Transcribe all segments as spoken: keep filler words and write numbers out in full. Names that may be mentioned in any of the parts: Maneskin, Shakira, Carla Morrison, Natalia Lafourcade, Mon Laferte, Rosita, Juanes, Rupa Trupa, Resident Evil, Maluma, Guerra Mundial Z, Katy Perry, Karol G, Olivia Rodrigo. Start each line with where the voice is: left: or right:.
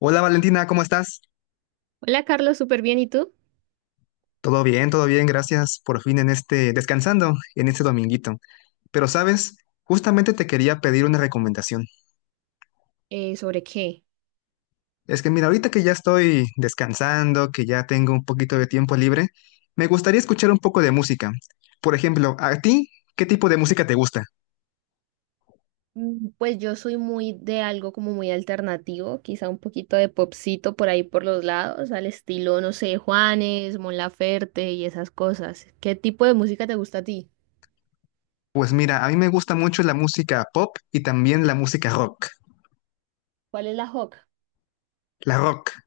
left: Hola Valentina, ¿cómo estás?
right: Hola Carlos, súper bien. ¿Y tú?
left: Todo bien, todo bien, gracias por fin en este, descansando en este dominguito. Pero sabes, justamente te quería pedir una recomendación.
right: Eh, ¿sobre qué?
left: Es que mira, ahorita que ya estoy descansando, que ya tengo un poquito de tiempo libre, me gustaría escuchar un poco de música. Por ejemplo, ¿a ti qué tipo de música te gusta?
right: Mm, Pues yo soy muy de algo como muy alternativo, quizá un poquito de popcito por ahí por los lados, al estilo, no sé, Juanes, Mon Laferte y esas cosas. ¿Qué tipo de música te gusta a ti?
left: Pues mira, a mí me gusta mucho la música pop y también la música rock.
right: ¿Cuál es la rock?
left: La rock,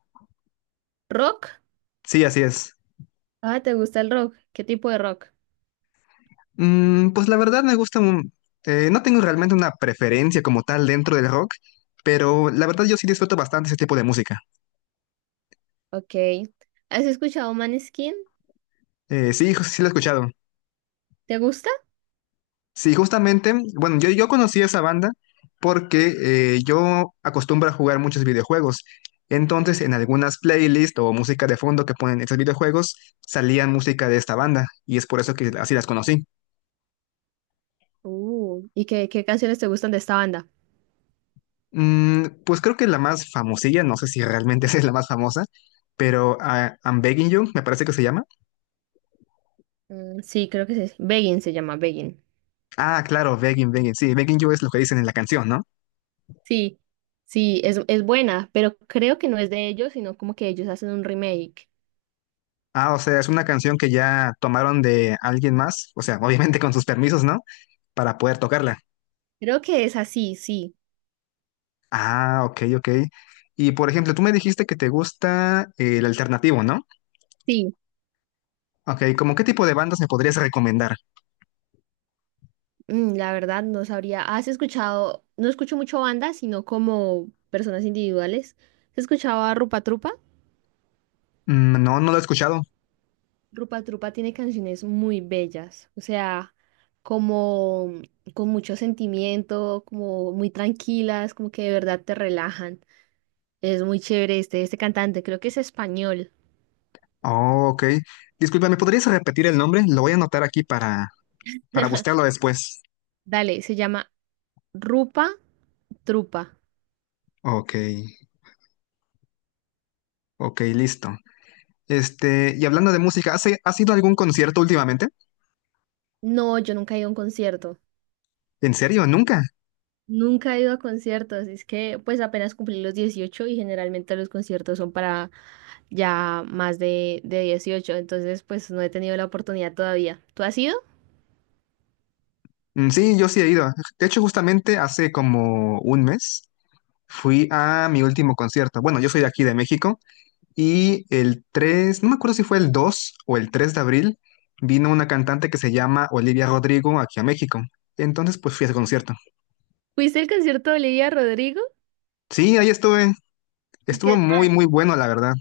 right: ¿Rock?
left: sí, así es.
right: Ah, ¿te gusta el rock? ¿Qué tipo de rock?
left: Mm, pues la verdad me gusta un- eh, no tengo realmente una preferencia como tal dentro del rock, pero la verdad yo sí disfruto bastante ese tipo de música.
right: Ok. ¿Has escuchado Maneskin?
left: Eh, sí, ju- sí lo he escuchado.
right: ¿Te gusta?
left: Sí, justamente, bueno, yo, yo conocí esa banda porque eh, yo acostumbro a jugar muchos videojuegos. Entonces, en algunas playlists o música de fondo que ponen estos videojuegos, salían música de esta banda y es por eso que así las conocí.
right: Uh, ¿y qué, qué canciones te gustan de esta banda?
left: Mm, pues creo que la más famosilla, no sé si realmente esa es la más famosa, pero ah, I'm Begging You, me parece que se llama.
right: Mm, sí, creo que sí. Begin se llama Begin.
left: Ah, claro, begging, begging. Sí, begging you es lo que dicen en la canción, ¿no?
right: Sí, sí, es, es buena, pero creo que no es de ellos, sino como que ellos hacen un remake.
left: Ah, o sea, es una canción que ya tomaron de alguien más, o sea, obviamente con sus permisos, ¿no? Para poder tocarla.
right: Creo que es así, sí,
left: Ah, ok, ok. Y por ejemplo, tú me dijiste que te gusta el alternativo, ¿no?
right: sí.
left: Ok, ¿cómo qué tipo de bandas me podrías recomendar?
right: Mm, la verdad no sabría. ¿Has escuchado? No escucho mucho bandas, sino como personas individuales. ¿Has escuchado a Rupa Trupa?
left: Mm, no, no lo he escuchado.
right: Rupa Trupa tiene canciones muy bellas, o sea, como con mucho sentimiento, como muy tranquilas, como que de verdad te relajan. Es muy chévere este, este cantante, creo que es español.
left: Oh, ok. Disculpa, ¿me podrías repetir el nombre? Lo voy a anotar aquí para, para buscarlo después.
right: Dale, se llama Rupa. Trupa.
left: Ok, ok, listo. Este, y hablando de música, ¿has, has ido a algún concierto últimamente?
right: No, yo nunca he ido a un concierto.
left: ¿En serio? ¿Nunca?
right: Nunca he ido a conciertos. Es que pues apenas cumplí los dieciocho y generalmente los conciertos son para ya más de, de dieciocho. Entonces pues no he tenido la oportunidad todavía. ¿Tú has ido?
left: Mm, sí, yo sí he ido. De hecho, justamente hace como un mes fui a mi último concierto. Bueno, yo soy de aquí de México y el tres, no me acuerdo si fue el dos o el tres de abril, vino una cantante que se llama Olivia Rodrigo aquí a México. Entonces, pues fui a ese concierto.
right: ¿Fuiste al concierto de Olivia Rodrigo?
left: Sí, ahí estuve.
right: ¿Y
left: Estuvo
right: qué
left: muy,
right: tal?
left: muy bueno, la verdad.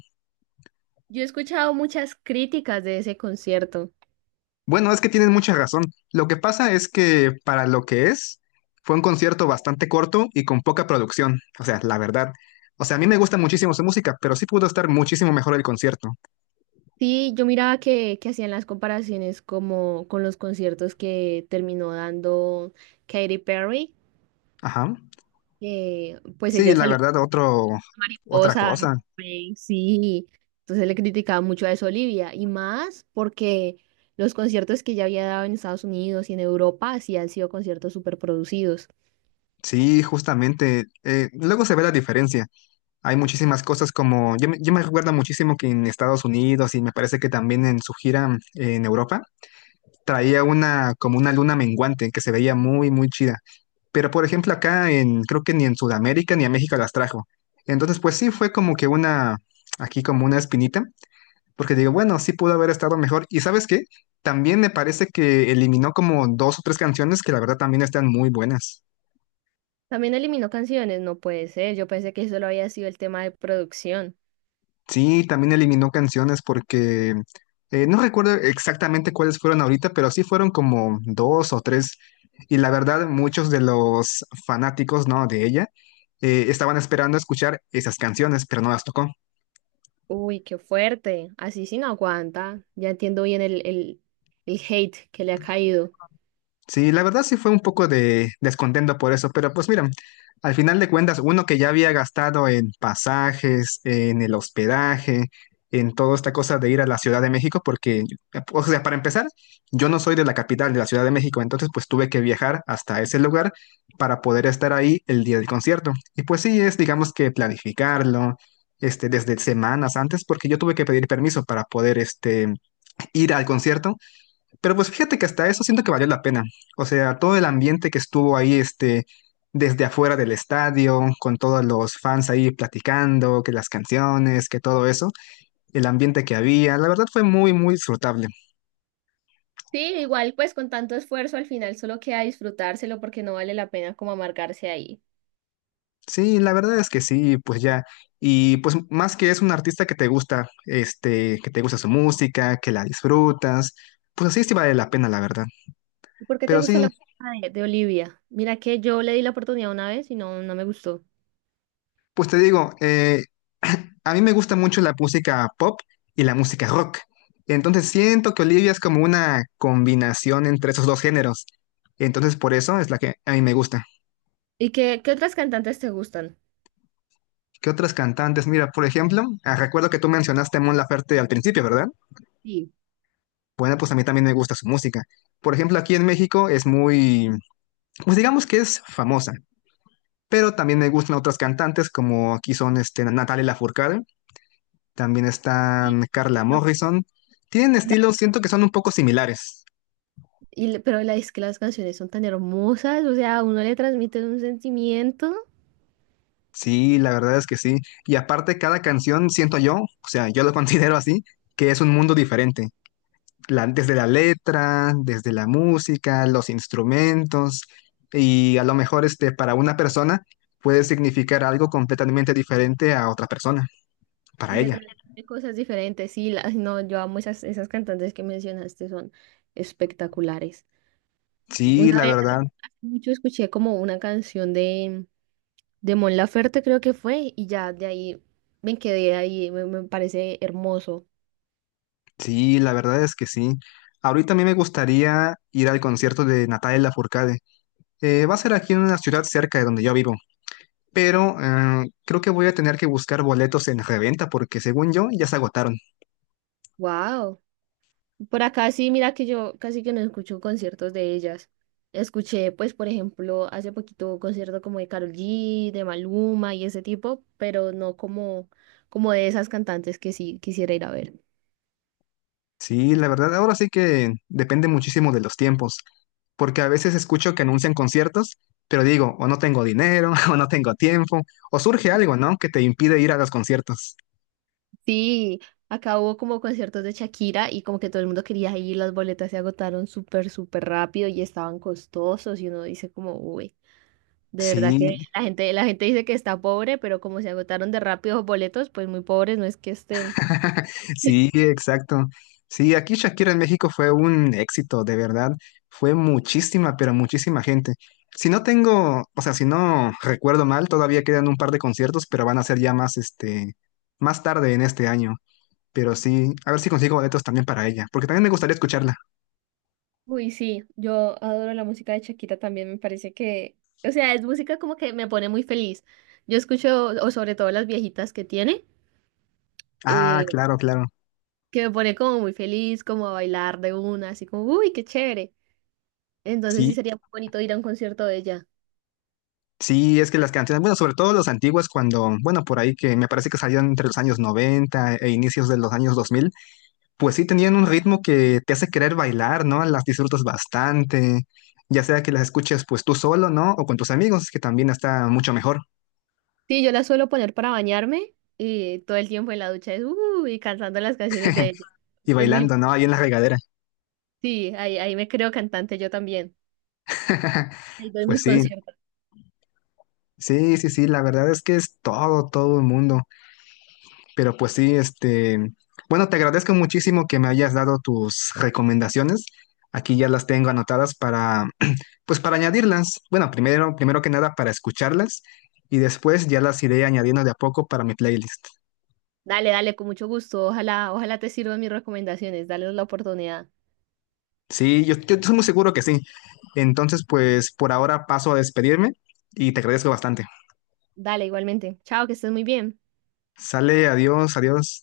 right: Yo he escuchado muchas críticas de ese concierto.
left: Bueno, es que tienes mucha razón. Lo que pasa es que para lo que es, fue un concierto bastante corto y con poca producción. O sea, la verdad. O sea, a mí me gusta muchísimo su música, pero sí pudo estar muchísimo mejor el concierto.
right: Sí, yo miraba que, que hacían las comparaciones como con los conciertos que terminó dando Katy Perry,
left: Ajá.
right: que pues
left: Sí,
right: ella
left: la
right: salió.
left: verdad, otro, otra
right: Mariposas,
left: cosa.
right: eh, sí. Entonces le criticaba mucho a eso a Olivia y más porque los conciertos que ya había dado en Estados Unidos y en Europa sí han sido conciertos súper producidos.
left: Sí, justamente. eh, luego se ve la diferencia. Hay muchísimas cosas como, yo, me- yo me recuerdo muchísimo que en Estados Unidos y me parece que también en su gira en Europa, traía una, como una luna menguante que se veía muy, muy chida. Pero por ejemplo acá en, creo que ni en Sudamérica ni en México las trajo. Entonces pues sí fue como que una, aquí como una espinita, porque digo, bueno, sí pudo haber estado mejor. ¿Y sabes qué? También me parece que eliminó como dos o tres canciones que la verdad también están muy buenas.
right: También eliminó canciones, no puede ser. Yo pensé que solo había sido el tema de producción.
left: Sí, también eliminó canciones porque eh, no recuerdo exactamente cuáles fueron ahorita, pero sí fueron como dos o tres. Y la verdad, muchos de los fanáticos, ¿no? De ella eh, estaban esperando escuchar esas canciones, pero no las tocó.
right: Uy, qué fuerte. Así sí no aguanta. Ya entiendo bien el, el, el hate que le ha caído.
left: Sí, la verdad sí fue un poco de descontento por eso, pero pues mira, al final de cuentas, uno que ya había gastado en pasajes, en el hospedaje, en toda esta cosa de ir a la Ciudad de México, porque, o sea, para empezar, yo no soy de la capital de la Ciudad de México, entonces pues tuve que viajar hasta ese lugar para poder estar ahí el día del concierto. Y pues sí, es, digamos que planificarlo, este, desde semanas antes, porque yo tuve que pedir permiso para poder, este, ir al concierto, pero pues fíjate que hasta eso siento que valió la pena. O sea, todo el ambiente que estuvo ahí, este, desde afuera del estadio, con todos los fans ahí platicando, que las canciones, que todo eso, el ambiente que había, la verdad fue muy, muy disfrutable.
right: Sí, igual pues con tanto esfuerzo al final solo queda disfrutárselo porque no vale la pena como amargarse ahí.
left: Sí, la verdad es que sí, pues ya. Y pues más que es un artista que te gusta, este, que te gusta su música, que la disfrutas, pues así sí vale la pena, la verdad.
right: ¿Y ¿Por qué te
left: Pero
right: gusta
left: sí,
right: la música de, de Olivia? Mira que yo le di la oportunidad una vez y no, no me gustó.
left: pues te digo, eh, a mí me gusta mucho la música pop y la música rock. Entonces siento que Olivia es como una combinación entre esos dos géneros. Entonces por eso es la que a mí me gusta.
right: ¿Y qué, qué otras cantantes te gustan?
left: ¿Qué otras cantantes? Mira, por ejemplo, ah, recuerdo que tú mencionaste a Mon Laferte al principio, ¿verdad?
right: Sí.
left: Bueno, pues a mí también me gusta su música. Por ejemplo, aquí en México es muy, pues digamos que es famosa, pero también me gustan otras cantantes como aquí son este, Natalia Lafourcade, también
right: Y-
left: están Carla
right: no,
left: Morrison. Tienen
right: la-
left: estilos, siento que son un poco similares.
right: Y, le- pero la, Es que las canciones son tan hermosas, o sea, a uno le transmite un sentimiento
left: Sí, la verdad es que sí. Y aparte, cada canción, siento yo, o sea, yo lo considero así, que es un mundo diferente. La- desde la letra, desde la música, los instrumentos, y a lo mejor este, para una persona puede significar algo completamente diferente a otra persona,
right: y
left: para
right: le
left: ella.
right: transmite cosas diferentes. Sí, las, no, yo amo esas, esas cantantes que mencionaste, son espectaculares.
left: Sí,
right: Una
left: la
right: vez hace
left: verdad,
right: hace mucho escuché como una canción de, de Mon Laferte, creo que fue, y ya de ahí me quedé ahí, me, me parece hermoso.
left: sí, la verdad es que sí. Ahorita a mí me gustaría ir al concierto de Natalia Lafourcade. Eh, va a ser aquí en una ciudad cerca de donde yo vivo, pero eh, creo que voy a tener que buscar boletos en reventa porque según yo ya se agotaron.
right: Wow. Por acá sí, mira que yo casi que no escucho conciertos de ellas. Escuché, pues, por ejemplo, hace poquito un concierto como de Karol G, de Maluma y ese tipo, pero no como, como de esas cantantes que sí quisiera ir a ver.
left: Sí, la verdad, ahora sí que depende muchísimo de los tiempos, porque a veces escucho que anuncian conciertos, pero digo, o no tengo dinero, o no tengo tiempo, o surge algo, ¿no? Que te impide ir a los conciertos.
right: Sí, acá hubo como conciertos de Shakira y como que todo el mundo quería ir, las boletas se agotaron súper, súper rápido y estaban costosos y uno dice como, uy, de verdad que
left: Sí,
right: la gente, la gente dice que está pobre, pero como se agotaron de rápido los boletos, pues muy pobres no es que estén.
left: sí, exacto. Sí, aquí Shakira en México fue un éxito, de verdad. Fue muchísima, pero muchísima gente. Si no tengo, o sea, si no recuerdo mal, todavía quedan un par de conciertos, pero van a ser ya más, este, más tarde en este año. Pero sí, a ver si consigo boletos también para ella, porque también me gustaría escucharla.
right: Uy, sí, yo adoro la música de Shakira también, me parece que, o sea, es música como que me pone muy feliz. Yo escucho, o sobre todo las viejitas que tiene,
left: Ah,
right: eh,
left: claro, claro.
right: que me pone como muy feliz, como a bailar de una, así como, uy, qué chévere. Entonces sí
left: Sí,
right: sería muy bonito ir a un concierto de ella.
left: sí, es que las canciones, bueno, sobre todo las antiguas, cuando, bueno, por ahí que me parece que salieron entre los años noventa e inicios de los años dos mil. Pues sí tenían un ritmo que te hace querer bailar, ¿no? Las disfrutas bastante, ya sea que las escuches pues tú solo, ¿no? O con tus amigos, que también está mucho mejor.
right: Sí, yo la suelo poner para bañarme y todo el tiempo en la ducha es, uy, cantando las canciones de ella.
left: Y
right: Es muy,
left: bailando, ¿no? Ahí en la regadera.
right: sí, ahí, ahí me creo cantante yo también. Ahí doy
left: Pues
right: mis
left: sí,
right: conciertos.
left: sí, sí, sí, la verdad es que es todo, todo el mundo. Pero pues sí, este, bueno, te agradezco muchísimo que me hayas dado tus recomendaciones. Aquí ya las tengo anotadas para, pues para añadirlas. Bueno, primero, primero que nada para escucharlas y después ya las iré añadiendo de a poco para mi playlist.
right: Dale, dale, con mucho gusto. Ojalá, ojalá te sirvan mis recomendaciones. Dale la oportunidad.
left: Sí, yo, yo estoy muy seguro que sí. Entonces, pues por ahora paso a despedirme y te agradezco bastante.
right: Dale, igualmente. Chao, que estés muy bien.
left: Sale, adiós, adiós.